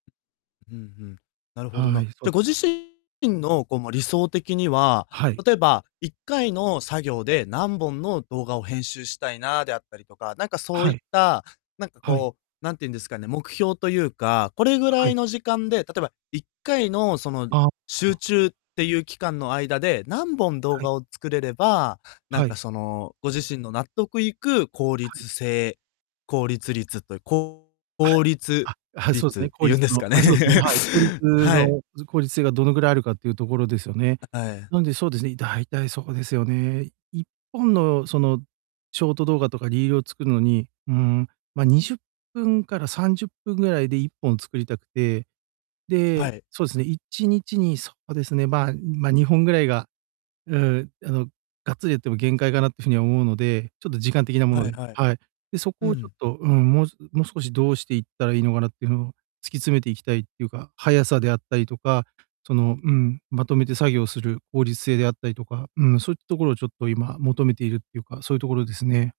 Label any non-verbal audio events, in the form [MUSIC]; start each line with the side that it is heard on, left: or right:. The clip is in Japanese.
left: うん、ふん。なるほど
right: は
left: な。
right: い、そ
left: じ
right: う
left: ゃ、ご
right: す
left: 自
right: ね。
left: 身のこう、ま、理想的には、
right: はい。
left: 例えば、1回の作業で何本の動画を編集したいなであったりとか、なんかそう
right: は
left: いっ
right: い。
left: た、なんか
right: はい。
left: こう、なんていうんですかね、目標というかこれぐら
right: は
left: い
right: い。
left: の時間で、例えば1回のその
right: ああ、
left: 集
right: あ。
left: 中っていう期間の間で、何本動
right: はい。
left: 画を作れれば、なん
right: は
left: か
right: い。
left: その、ご自身の納得いく効
right: はい。
left: 率性、効率率という効
right: はい。
left: 率
right: あ、はい、そうす
left: 率っ
right: ね、
left: て
right: 効
left: 言う
right: 率
left: んです
right: の
left: かね。
right: あ、そうですね、はい。効率
left: [LAUGHS] はい。
right: のず効率性がどのくらいあるかっていう所ですよね？
left: あ、はい。
right: なんで、そうですね、大体そうですよね。1本のそのショート動画とかリールを作るのに、うん、ま、20分から30分ぐらいで1本作りたくて。
left: は
right: で、
left: い。
right: そうですね、1日にそうですね、まま、2本ぐらいが、うん、あの、がっつりやっても限界かなっていう風には思うので、ちょっと時間的なもの
left: はい
right: で
left: はい。
right: はい。で、そ
left: う
right: こをちょっ
left: ん。
right: と、うん、もうもう少しどうしていったらいいのかなっていうのを突き詰めていきたいっていうか、速さであったりとか、その、うん、まとめて作業する効率性であったりとか、うん、そういった所をちょっと今求めているっていうか、そういう所ですね。